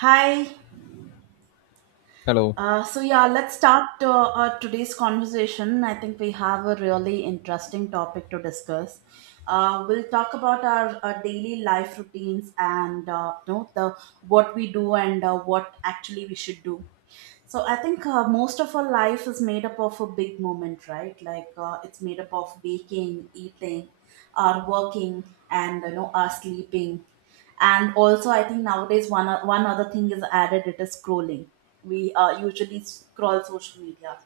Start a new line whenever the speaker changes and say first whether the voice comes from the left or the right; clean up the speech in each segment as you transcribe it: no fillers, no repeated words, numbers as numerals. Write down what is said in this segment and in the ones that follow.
right: Hi.
left: Hello.
right: So yeah, let's start today's conversation. I think we have a really interesting topic to discuss. We'll talk about our daily life routines and the what we do, and what actually we should do. So I think most of our life is made up of a big moment, right? It's made up of baking, eating, our working, and you know our sleeping. And also, I think nowadays one other thing is added. It is scrolling. We usually scroll social media.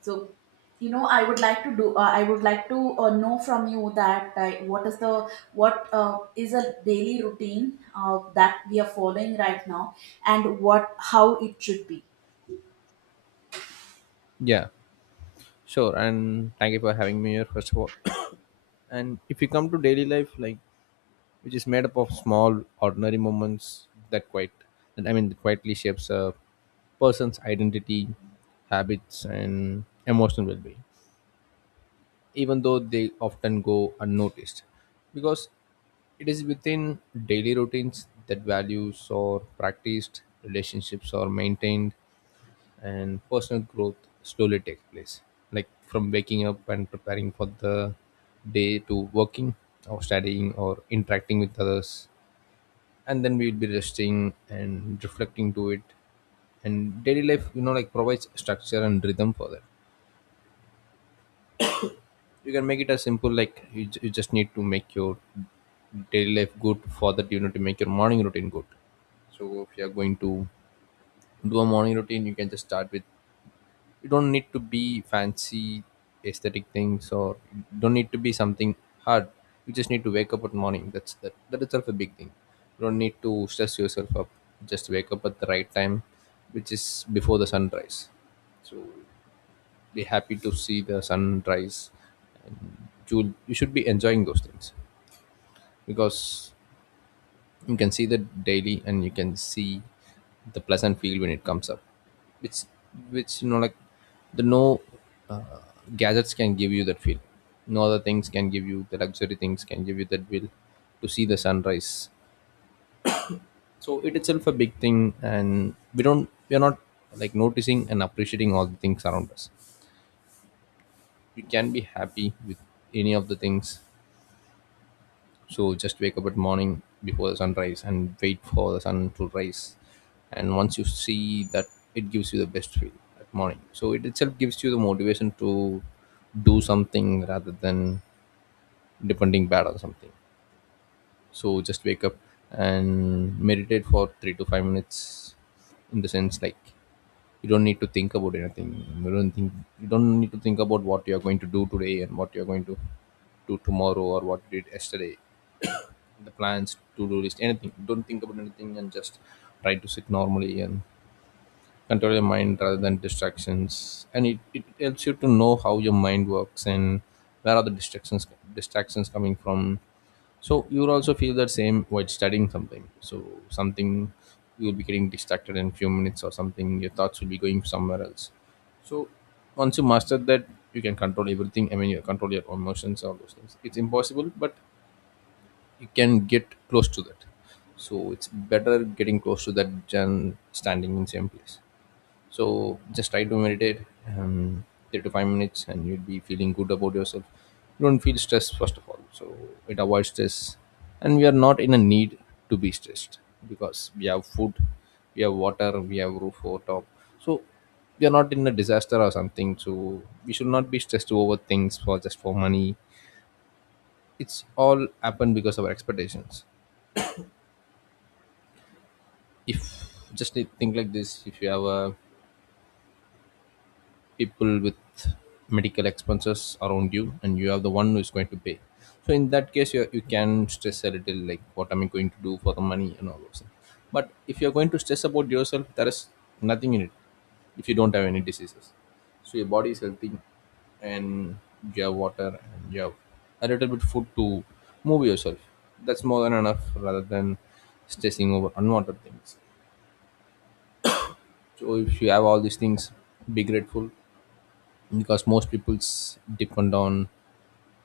right: So you know, I would like to do. I would like to know from you that what is the what is a daily routine that we are following right now, and what how it should be.
left: Yeah, sure. And thank you for having me here, first of all. And if you come to daily life, like which is made up of small, ordinary moments that quite, that I mean, that quietly shapes a person's identity, habits, and emotional well-being, even though they often go unnoticed, because it is within daily routines that values or practiced relationships are maintained and personal growth slowly takes place, like from waking up and preparing for the day, to working or studying or interacting with others, and then we will be resting and reflecting to it. And daily life, you know, like provides structure and rhythm for that. You can make it as simple, like you just need to make your daily life good. For that you need to make your morning routine good. So if you are going to do a morning routine, you can just start with, you don't need to be fancy aesthetic things, or you don't need to be something hard. You just need to wake up at morning, that's, that that itself a big thing. You don't need to stress yourself up, just wake up at the right time, which is before the sunrise. Be happy to see the sunrise, you should be enjoying those things, because you can see the daily and you can see the pleasant field when it comes up, which, which the no uh, gadgets can give you that feel, no other things can give you, the luxury things can give you that will, to see the sunrise. So it itself a big thing, and we are not like noticing and appreciating all the things around us. We can be happy with any of the things. So just wake up at morning before the sunrise and wait for the sun to rise, and once you see that, it gives you the best feel at morning, so it itself gives you the motivation to do something rather than depending bad on something. So just wake up and meditate for 3 to 5 minutes, in the sense like you don't need to think about anything. you don't think you don't need to think about what you are going to do today and what you are going to do tomorrow, or what you did yesterday, the plans, to-do list, anything. Don't think about anything and just try to sit normally and control your mind rather than distractions. And it helps you to know how your mind works and where are the distractions coming from. So you will also feel that same while studying something. So something, you will be getting distracted in few minutes or something, your thoughts will be going somewhere else. So once you master that, you can control everything. I mean, you control your emotions, all those things. It's impossible, but you can get close to that. So it's better getting close to that than standing in same place. So just try to meditate, um, 3 to 5 minutes, and you'll be feeling good about yourself. You don't feel stressed first of all, so it avoids stress, and we are not in a need to be stressed, because we have food, we have water, we have roof over top. So we are not in a disaster or something. So we should not be stressed over things for just for money. It's all happened because of our expectations. If, think like this, if you have people with medical expenses around you and you have the one who is going to pay, so in that case you can stress a little, like what am I going to do for the money and all those things. But if you're going to stress about yourself, there is nothing in it. If you don't have any diseases, so your body is healthy, and you have water and you have a little bit food to move yourself, that's more than enough rather than stressing over unwanted things. So if you have all these things, be grateful, because most people's depend on.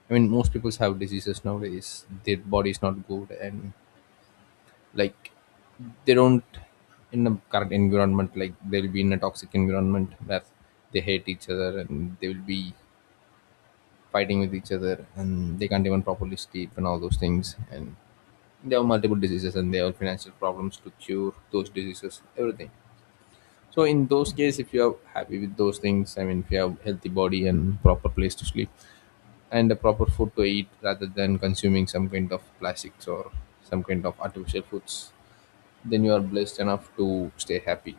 left: I mean, most people's have diseases nowadays. Their body is not good, and like they don't, in the current environment. Like they'll be in a toxic environment where they hate each other and they will be fighting with each other, and they can't even properly sleep and all those things. And they have multiple diseases and they have financial problems to cure those diseases. Everything. So in those cases, if you are happy with those things, I mean, if you have healthy body and proper place to sleep and a proper food to eat rather than consuming some kind of plastics or some kind of artificial foods, then you are blessed enough to stay happy.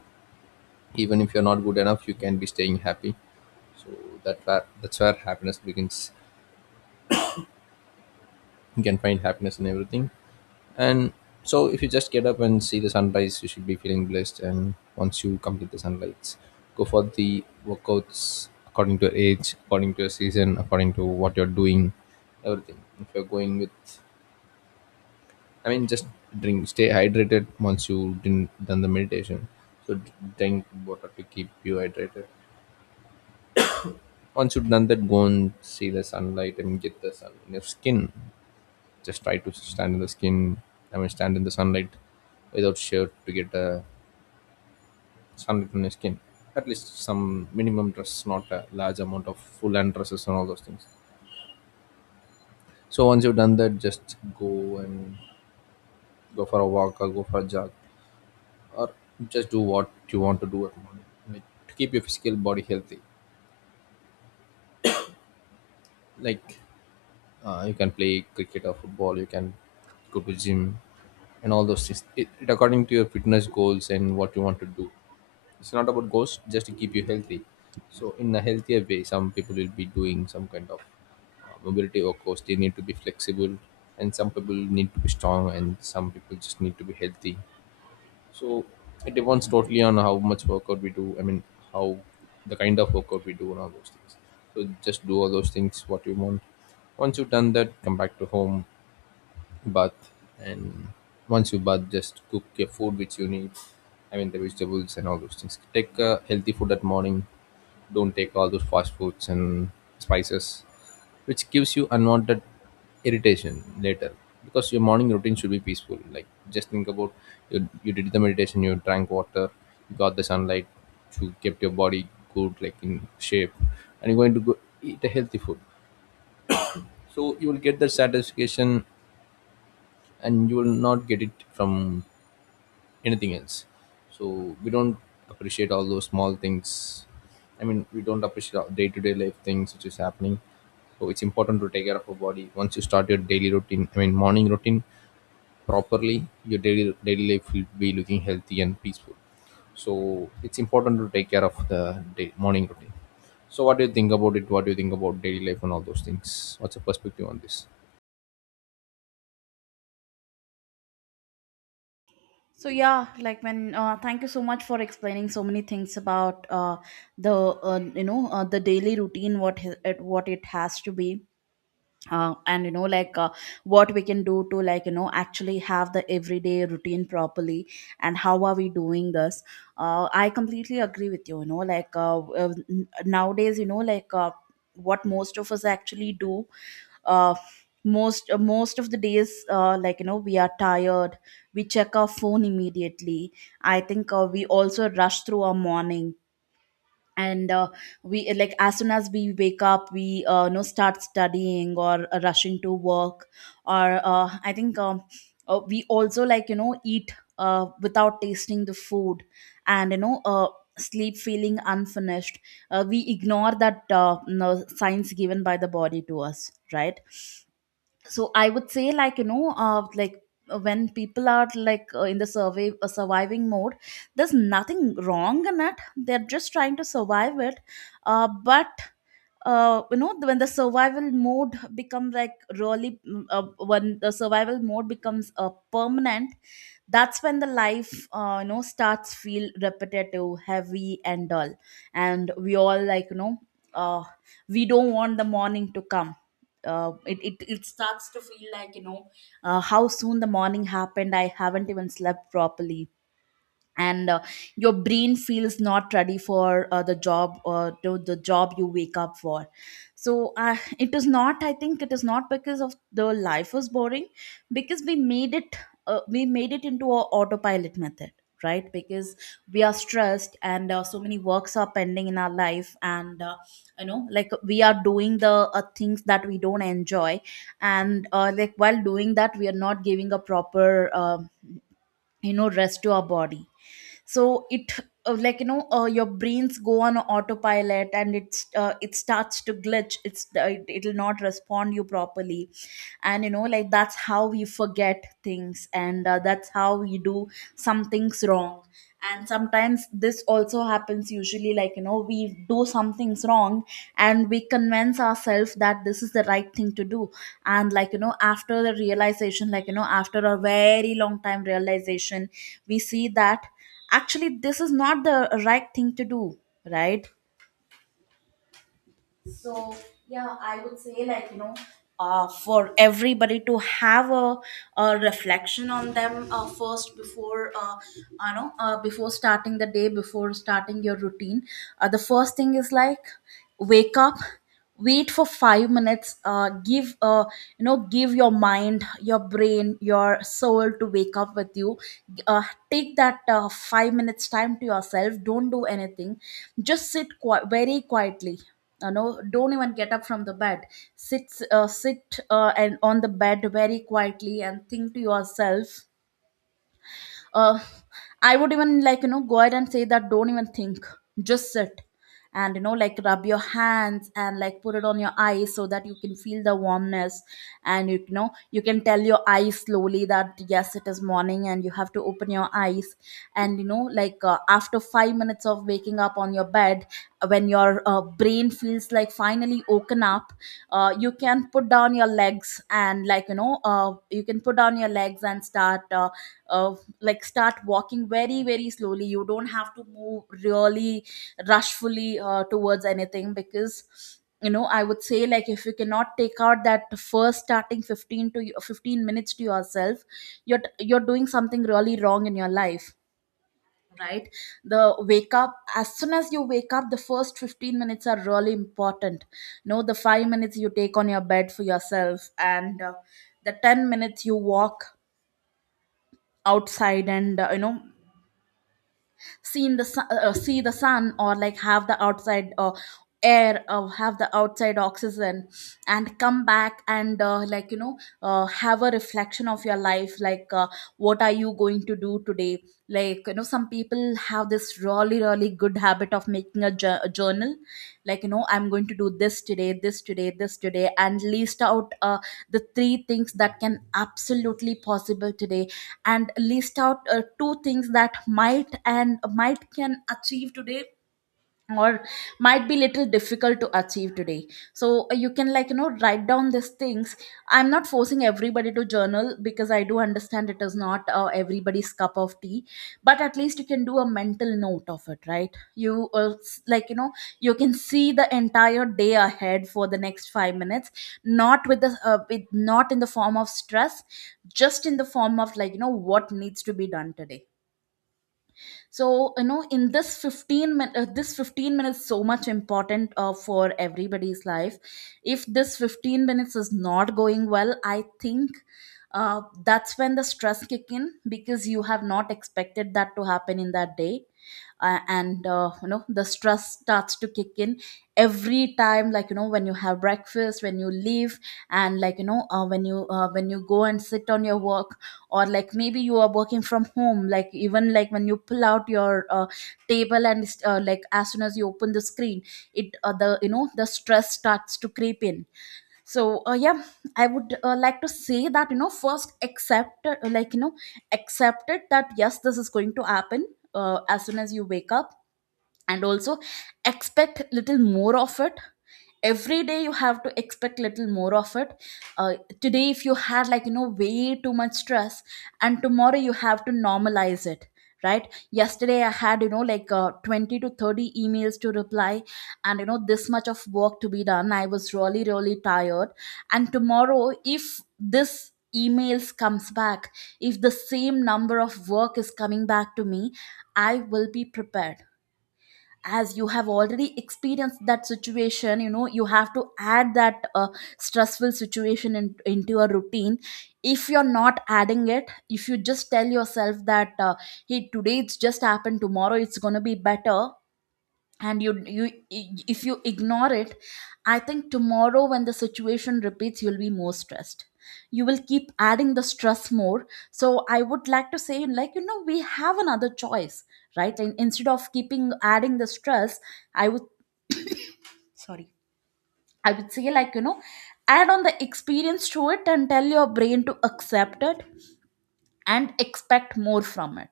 left: Even if you're not good enough, you can be staying happy. So that's where happiness begins. You can find happiness in everything. And so, if you just get up and see the sunrise, you should be feeling blessed. And once you complete the sunlights, go for the workouts according to your age, according to your season, according to what you're doing, everything. If you're going with, I mean, just drink, stay hydrated once you've done the meditation. So, drink water to keep you hydrated. Once you've done that, go and see the sunlight and get the sun in your skin. Just try to stand in the skin, I mean, stand in the sunlight without shirt to get a sunlight on your skin. At least some minimum dress, not a large amount of full hand dresses and all those things. So once you've done that, just go for a walk or go for a jog, or just do what you want to do at the moment, like to keep your physical body healthy. Like you can play cricket or football, you can go to gym and all those things. It according to your fitness goals and what you want to do. It's not about ghosts, just to keep you healthy. So in a healthier way, some people will be doing some kind of mobility, or they need to be flexible, and some people need to be strong, and some people just need to be healthy. So it depends totally on how much workout we do, I mean, how, the kind of workout we do and all those things. So just do all those things what you want. Once you've done that, come back to home, bath, and once you bath, just cook your food which you need, I mean the vegetables and all those things. Take healthy food at morning, don't take all those fast foods and spices which gives you unwanted irritation later, because your morning routine should be peaceful. Like just think about, you did the meditation, you drank water, you got the sunlight, you kept your body good, like in shape, and you're going to go eat a healthy food. So you will get that satisfaction, and you will not get it from anything else. So we don't appreciate all those small things. I mean, we don't appreciate our day to day life things which is happening. So it's important to take care of our body. Once you start your daily routine, I mean morning routine, properly, your daily life will be looking healthy and peaceful. So it's important to take care of the day, morning routine. So what do you think about it? What do you think about daily life and all those things? What's your perspective on this?
right: So yeah, like when thank you so much for explaining so many things about the you know the daily routine what it, what it has to be, and you know like what we can do to like you know actually have the everyday routine properly, and how are we doing this? I completely agree with you. You know like nowadays you know like what most of us actually do, uh, most of the days, like you know we are tired, we check our phone immediately. I think we also rush through our morning, and we, like as soon as we wake up we you know start studying or rushing to work, or I think we also like you know eat without tasting the food, and you know sleep feeling unfinished. We ignore that no, signs given by the body to us, right? So I would say like you know when people are like in the survey surviving mode, there's nothing wrong in it, they're just trying to survive it. But you know when the survival mode become like really, when the survival mode becomes permanent, that's when the life you know starts feel repetitive, heavy and dull. And we all like you know, uh, we don't want the morning to come. It starts to feel like you know how soon the morning happened, I haven't even slept properly. And your brain feels not ready for the job, or to the job you wake up for. So it is not, I think it is not because of the life was boring, because we made it. We made it into a autopilot method, right? Because we are stressed, and so many works are pending in our life, and you know like we are doing the things that we don't enjoy. And like while doing that we are not giving a proper you know rest to our body. So it, like you know, your brains go on autopilot, and it starts to glitch, it it'll not respond you properly. And you know like that's how we forget things, and that's how we do some things wrong. And sometimes this also happens usually, like you know we do some things wrong and we convince ourselves that this is the right thing to do. And like you know after the realization, like you know after a very long time realization, we see that actually this is not the right thing to do, right? So yeah, I would say like you know, for everybody to have a reflection on them first, before before starting the day, before starting your routine. The first thing is like wake up, wait for 5 minutes. Give You know, give your mind, your brain, your soul to wake up with you. uh, Take that 5 minutes time to yourself, don't do anything, just sit very quietly. You know, don't even get up from the bed. Sit, sit and on the bed very quietly and think to yourself. uh, I would even like you know go ahead and say that don't even think, just sit. And you know like rub your hands and like put it on your eyes so that you can feel the warmness. And you know, you can tell your eyes slowly that yes it is morning and you have to open your eyes. And you know like after 5 minutes of waking up on your bed, when your brain feels like finally woken up, you can put down your legs, and you can put down your legs and start uh, like start walking very very slowly. You don't have to move really rushfully towards anything, because you know I would say like if you cannot take out that first starting 15 to 15 minutes to yourself, you're doing something really wrong in your life, right? The wake up, as soon as you wake up the first 15 minutes are really important. No, the 5 minutes you take on your bed for yourself, and the 10 minutes you walk outside, and you know seen the sun, see the sun, or like have the outside air, or have the outside oxygen, and come back, and like you know have a reflection of your life, like what are you going to do today. Like you know some people have this really really good habit of making a, a journal, like you know, I'm going to do this today, this today, this today, and list out the three things that can absolutely possible today, and list out two things that might and might can achieve today, or might be little difficult to achieve today. So you can like you know write down these things. I'm not forcing everybody to journal, because I do understand it is not everybody's cup of tea. But at least you can do a mental note of it, right? You, like you know, you can see the entire day ahead for the next 5 minutes, not with the with, not in the form of stress, just in the form of like you know what needs to be done today. So you know, in this 15 minutes, this 15 minutes so much important for everybody's life. If this 15 minutes is not going well, I think that's when the stress kick in, because you have not expected that to happen in that day. And you know the stress starts to kick in every time, like you know, when you have breakfast, when you leave, and like you know when you go and sit on your work, or like maybe you are working from home, like even like when you pull out your table, and like as soon as you open the screen, it the you know the stress starts to creep in. So yeah, I would like to say that you know, first accept, like you know accept it that yes this is going to happen as soon as you wake up. And also, expect little more of it, every day you have to expect little more of it. uh, Today if you had like you know way too much stress, and tomorrow you have to normalize it, right? Yesterday I had you know like 20 to 30 emails to reply, and you know this much of work to be done, I was really really tired. And tomorrow if this emails comes back, if the same number of work is coming back to me, I will be prepared. As you have already experienced that situation, you know, you have to add that stressful situation into your routine. If you're not adding it, if you just tell yourself that hey today it's just happened, tomorrow it's going to be better, and you if you ignore it, I think tomorrow when the situation repeats, you'll be more stressed, you will keep adding the stress more. So I would like to say like you know we have another choice, right? And instead of keeping adding the stress, I would, sorry, I would say like you know add on the experience to it, and tell your brain to accept it and expect more from it.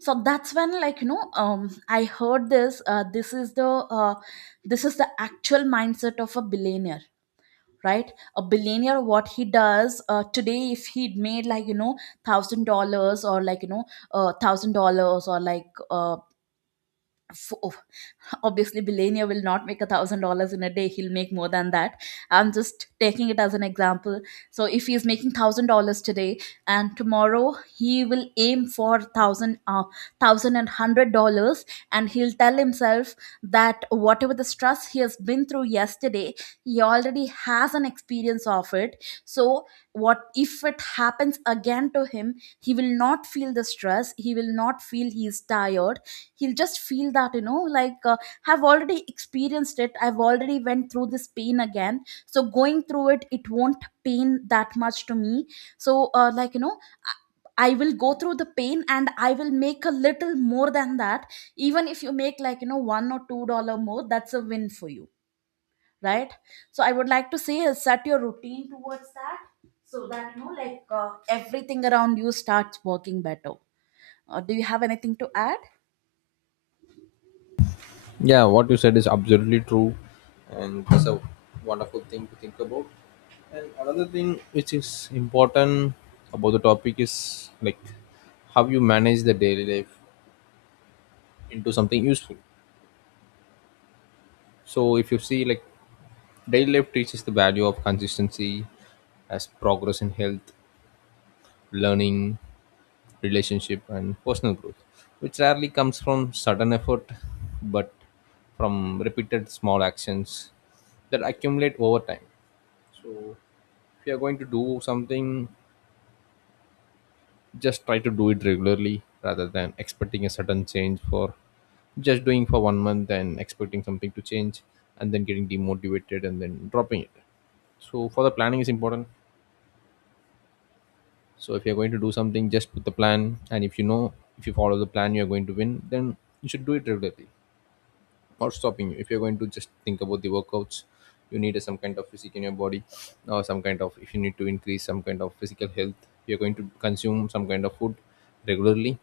right: So that's when like you know I heard this, uh, this is the actual mindset of a billionaire, right? A billionaire, what he does, today if he made like you know $1,000, or like you know, $1,000, or like fo- oh, obviously billionaire will Not make $1,000 in a day, he'll make more than that. I'm just taking it as an example. So if he's making $1,000 today, and tomorrow he will aim for thousand and hundred dollars. And he'll tell himself that whatever the stress he has been through yesterday, he already has an experience of it, so what if it happens again to him? He will not feel the stress, he will not feel he's tired. He'll just feel that have already experienced it. I've already went through this pain again, so going through it, it won't pain that much to me. So I I will go through the pain and I will make a little more than that. Even if you make $1 or $2 more, that's a win for you, right? So I would like to say, set your routine towards that, so that everything around you starts working better. Do you have anything to add?
left: Yeah, what you said is absolutely true, and that's a wonderful thing to think about. And another thing which is important about the topic is like how you manage the daily life into something useful. So, if you see, like, daily life teaches the value of consistency as progress in health, learning, relationship, and personal growth, which rarely comes from sudden effort but from repeated small actions that accumulate over time. So if you are going to do something, just try to do it regularly rather than expecting a sudden change for just doing for 1 month and expecting something to change and then getting demotivated and then dropping it. So for the planning is important. So if you're going to do something, just put the plan, and if you know, if you follow the plan you're going to win, then you should do it regularly. Or stopping you, if you're going to just think about the workouts, you need some kind of physique in your body, or some kind of, if you need to increase some kind of physical health, you're going to consume some kind of food regularly.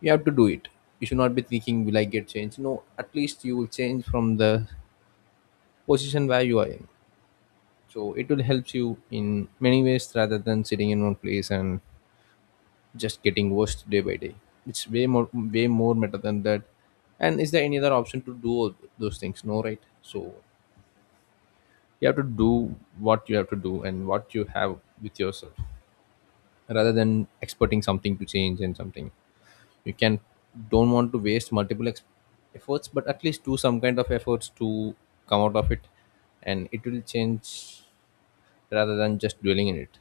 left: You have to do it. You should not be thinking, will I get change? No, at least you will change from the position where you are in. So it will help you in many ways rather than sitting in one place and just getting worse day by day. It's way more better than that. And is there any other option to do all those things? No, right? So you have to do what you have to do and what you have with yourself, rather than expecting something to change and something. You can, don't want to waste efforts, but at least do some kind of efforts to come out of it, and it will change, rather than just dwelling in it.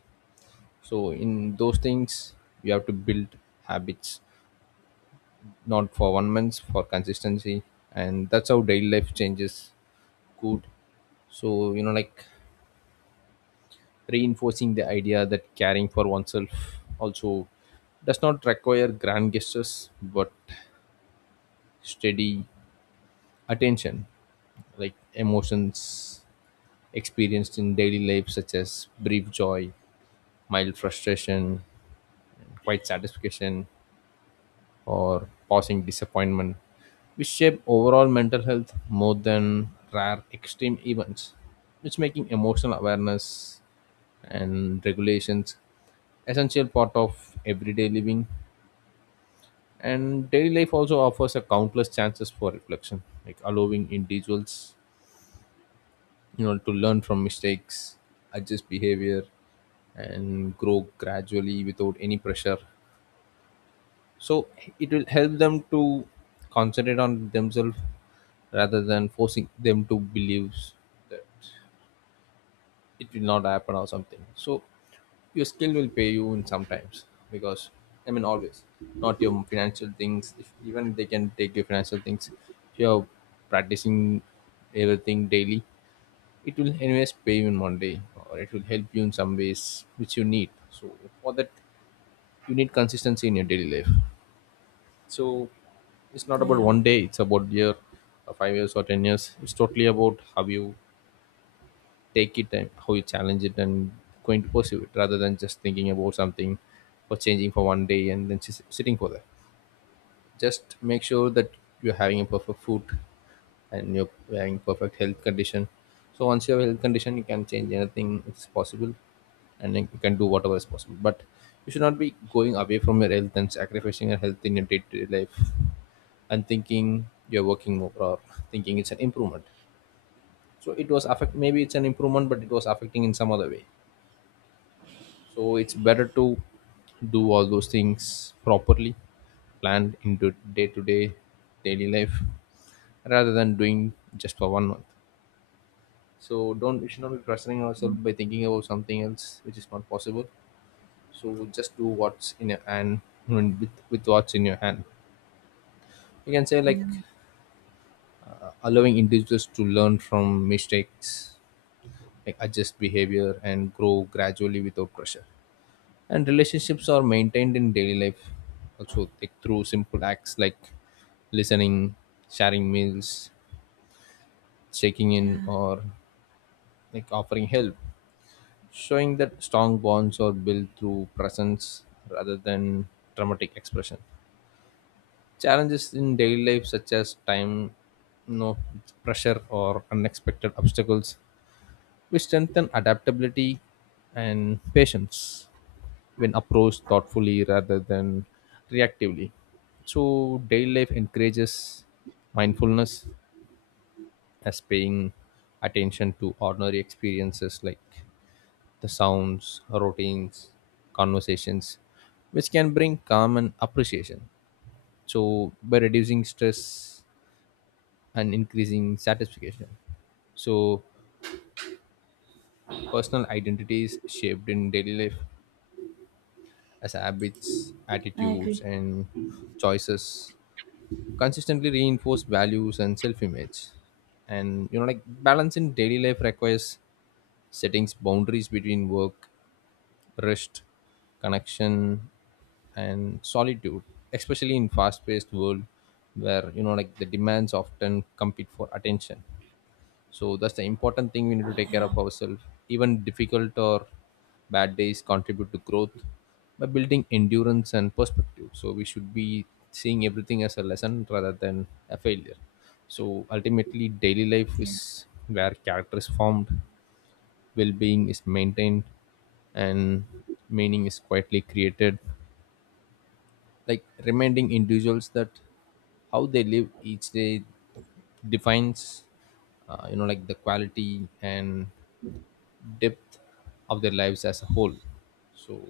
left: So in those things, you have to build habits, not for 1 month, for consistency, and that's how daily life changes. Good. So like, reinforcing the idea that caring for oneself also does not require grand gestures but steady attention, like emotions experienced in daily life such as brief joy, mild frustration, quiet satisfaction, or passing disappointment, which shape overall mental health more than rare extreme events, which making emotional awareness and regulations essential part of everyday living. And daily life also offers a countless chances for reflection, like allowing individuals, to learn from mistakes, adjust behavior, and grow gradually without any pressure. So it will help them to concentrate on themselves rather than forcing them to believe that it will not happen or something. So your skill will pay you in sometimes, because I mean always, not your financial things, if even they can take your financial things. If you're practicing everything daily, it will anyways pay you in 1 day, or it will help you in some ways which you need. So for that, you need consistency in your daily life. So it's not about
right: Yeah.
left: 1 day, it's about year, 5 years or 10 years. It's totally about how you take it and how you challenge it and going to pursue it, rather than just thinking about something or changing for 1 day and then just sitting for that. Just make sure that you're having a perfect food and you're having perfect health condition. So once you have health condition, you can change anything, it's possible, and then you can do whatever is possible. But you should not be going away from your health and sacrificing your health in your day-to-day life and thinking you're working more, or thinking it's an improvement. So it was affect, maybe it's an improvement, but it was affecting in some other way. So it's better to do all those things properly, planned into day-to-day daily life, rather than doing just for 1 month. So don't, we should not be pressuring ourselves by thinking about something else which is not possible. So just do what's in your hand, and with what's in your hand you can say
right: Yeah.
left: like, allowing individuals to learn from mistakes, like adjust behavior and grow gradually without pressure. And relationships are maintained in daily life also, like through simple acts like listening, sharing meals, checking in,
right: Yeah,
left: or like offering help, showing that strong bonds are built through presence rather than dramatic expression. Challenges in daily life such as time, no, pressure or unexpected obstacles, we strengthen adaptability and patience when approached thoughtfully rather than reactively. So, daily life encourages mindfulness as paying attention to ordinary experiences like the sounds, routines, conversations, which can bring calm and appreciation. So, by reducing stress and increasing satisfaction. So, personal identity is shaped in daily life as habits,
right: I
left: attitudes,
right: agree.
left: and choices consistently reinforce values and self image. And you know, like, balance in daily life requires settings boundaries between work, rest, connection, and solitude, especially in fast paced world where you know like the demands often compete for attention. So that's the important thing we need to take care
right: Yeah.
left: of ourselves. Even difficult or bad days contribute to growth by building endurance and perspective. So we should be seeing everything as a lesson rather than a failure. So ultimately, daily life
right: Yeah,
left: is where character is formed, well being is maintained, and meaning is quietly created. Like reminding individuals that how they live each day defines you know like the quality and depth of their lives as a whole. So,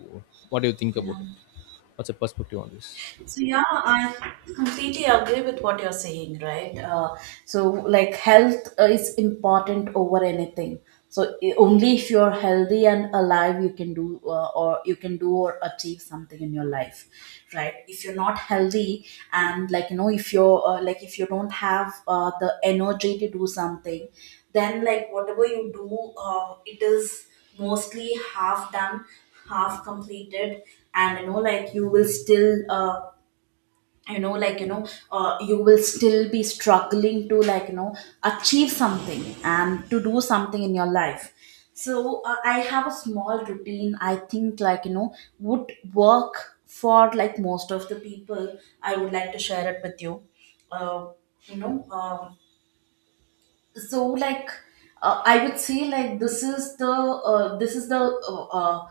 left: what do you think about
right: yeah.
left: it? What's your perspective on this?
right: So yeah, I completely agree with what you're saying, right? So like health is important over anything. So only if you're healthy and alive, you can do or achieve something in your life, right? If you're not healthy, and if you're like if you don't have the energy to do something, then like whatever you do, it is mostly half done, half completed, and you know like you will still you know like you know you will still be struggling to achieve something and to do something in your life. So I have a small routine, I think would work for like most of the people. I would like to share it with you. Uh, you know so like I would say like this is the uh, uh,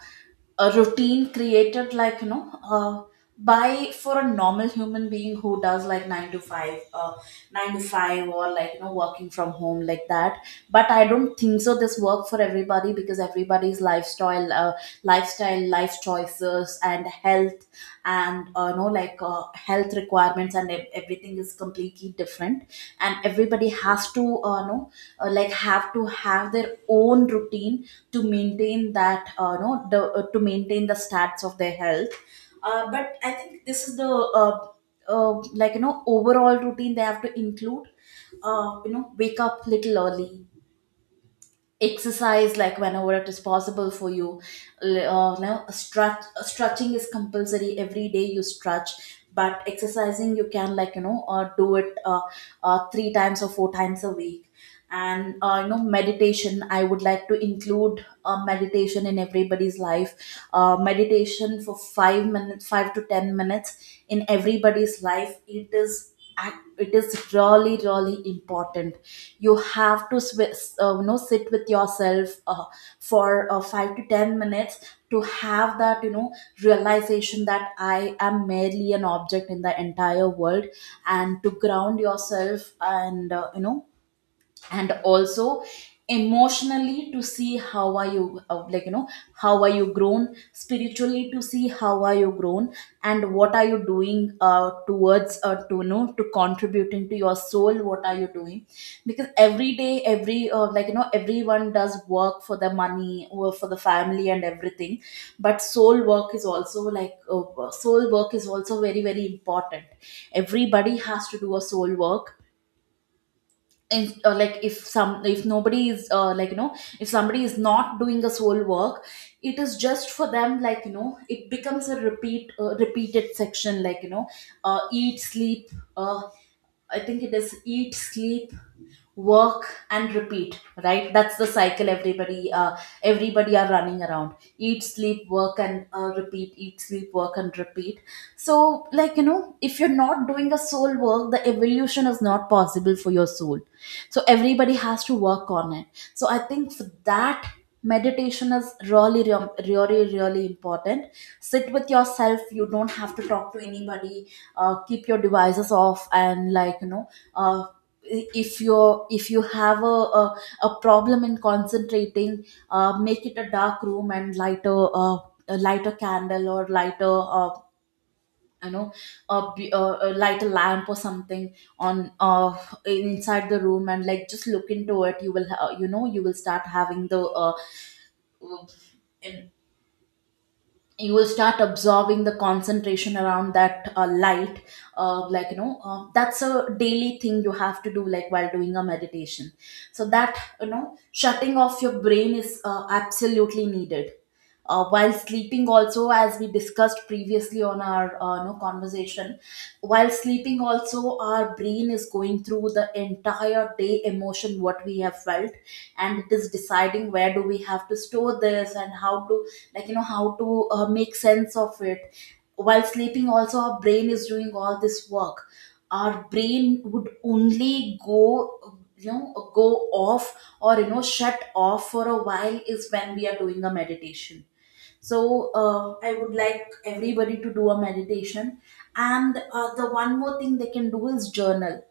right: a routine created by for a normal human being who does like 9 to 5, 9 to 5, or working from home like that. But I don't think so this work for everybody, because everybody's lifestyle, life choices, and health, and health requirements and everything is completely different. And everybody has to know, like have to have their own routine to maintain that no the to maintain the stats of their health. But I think this is the like you know overall routine they have to include. Wake up little early, exercise like whenever it is possible for you. L- no, stretch, Stretching is compulsory, every day you stretch, but exercising you can like you know do it three times or four times a week. And meditation, I would like to include meditation in everybody's life. Meditation for 5 minutes, 5 to 10 minutes in everybody's life, it is it is really really important. You have to sit with yourself for 5 to 10 minutes to have that you know realization that I am merely an object in the entire world, and to ground yourself, and and also emotionally to see how are you grown, spiritually to see how are you grown, and what are you doing towards to to contributing to your soul, what are you doing. Because every day, everyone does work for the money or for the family and everything, but soul work is also soul work is also very very important. Everybody has to do a soul work. If nobody is like you know if somebody is not doing a soul work, it is just for them, it becomes a repeated section, eat, sleep, uh, I think it is eat, sleep, work, and repeat, right? That's the cycle. Everybody everybody are running around, eat sleep work and repeat, eat sleep work and repeat. So if you're not doing a soul work, the evolution is not possible for your soul. So everybody has to work on it. So I think for that, meditation is really really important. Sit with yourself, you don't have to talk to anybody. Keep your devices off, and uh, if you're if you have a problem in concentrating, make it a dark room and light a candle or light a you know a, b- a light, a lamp or something on inside the room, and like just look into it. You will ha- you know you will start having the you will start absorbing the concentration around that light. That's a daily thing you have to do like while doing a meditation, so that you know shutting off your brain is absolutely needed. While sleeping also, as we discussed previously on our no conversation, while sleeping also our brain is going through the entire day emotion what we have felt, and it is deciding where do we have to store this and how to how to make sense of it. While sleeping also our brain is doing all this work. Our brain would only go off, or you know shut off for a while, is when we are doing a meditation. So I would like everybody to do a meditation. And the one more thing they can do is journal.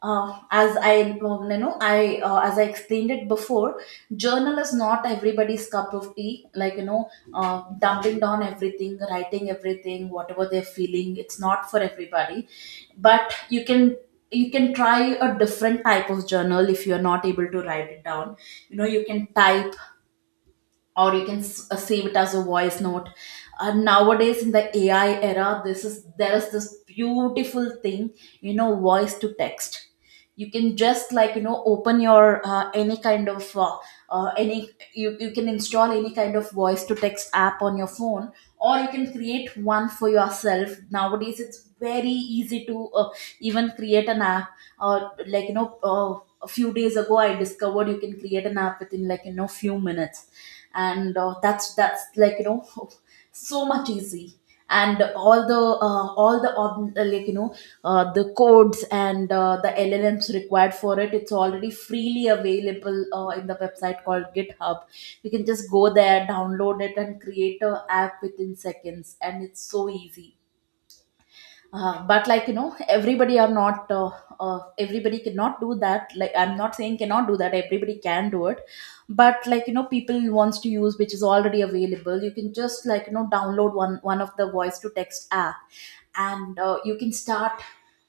right: As I you know I As I explained it before, journal is not everybody's cup of tea. Dumping down everything, writing everything whatever they're feeling, it's not for everybody. But you can try a different type of journal if you're not able to write it down. You know, you can type, or you can save it as a voice note. Nowadays in the ai era, this is there is this beautiful thing, you know, voice to text. You can just open your any kind of any you, you can install any kind of voice to text app on your phone, or you can create one for yourself. Nowadays it's very easy to even create an app, or a few days ago I discovered you can create an app within few minutes. And that's so much easy. And all the ob- like you know the codes and the llms required for it, it's already freely available in the website called github. You can just go there, download it, and create a app within seconds, and it's so easy. But everybody are not everybody cannot do that. Like I'm not saying cannot do that, everybody can do it. But people wants to use which is already available. You can just download one of the voice to text app, and you can start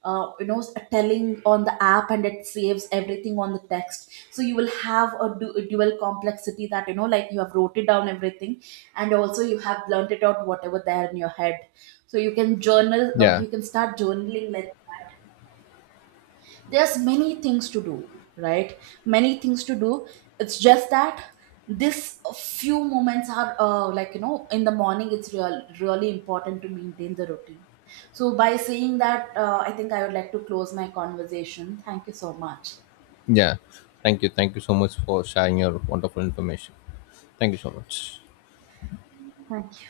right: uh, you know telling on the app, and it saves everything on the text, so you will have a dual complexity that you have wrote it down everything, and also you have learned it out whatever there in your head. So you can journal,
left: Yeah,
right: you can start journaling like that. There's many things to do, right? Many things to do. It's just that this few moments are in the morning, really important to maintain the routine. So by saying that, I think I would like to close my conversation. Thank you so much.
left: yeah. Thank you. Thank you so much for sharing your wonderful information. Thank you so much.
right: Thank you.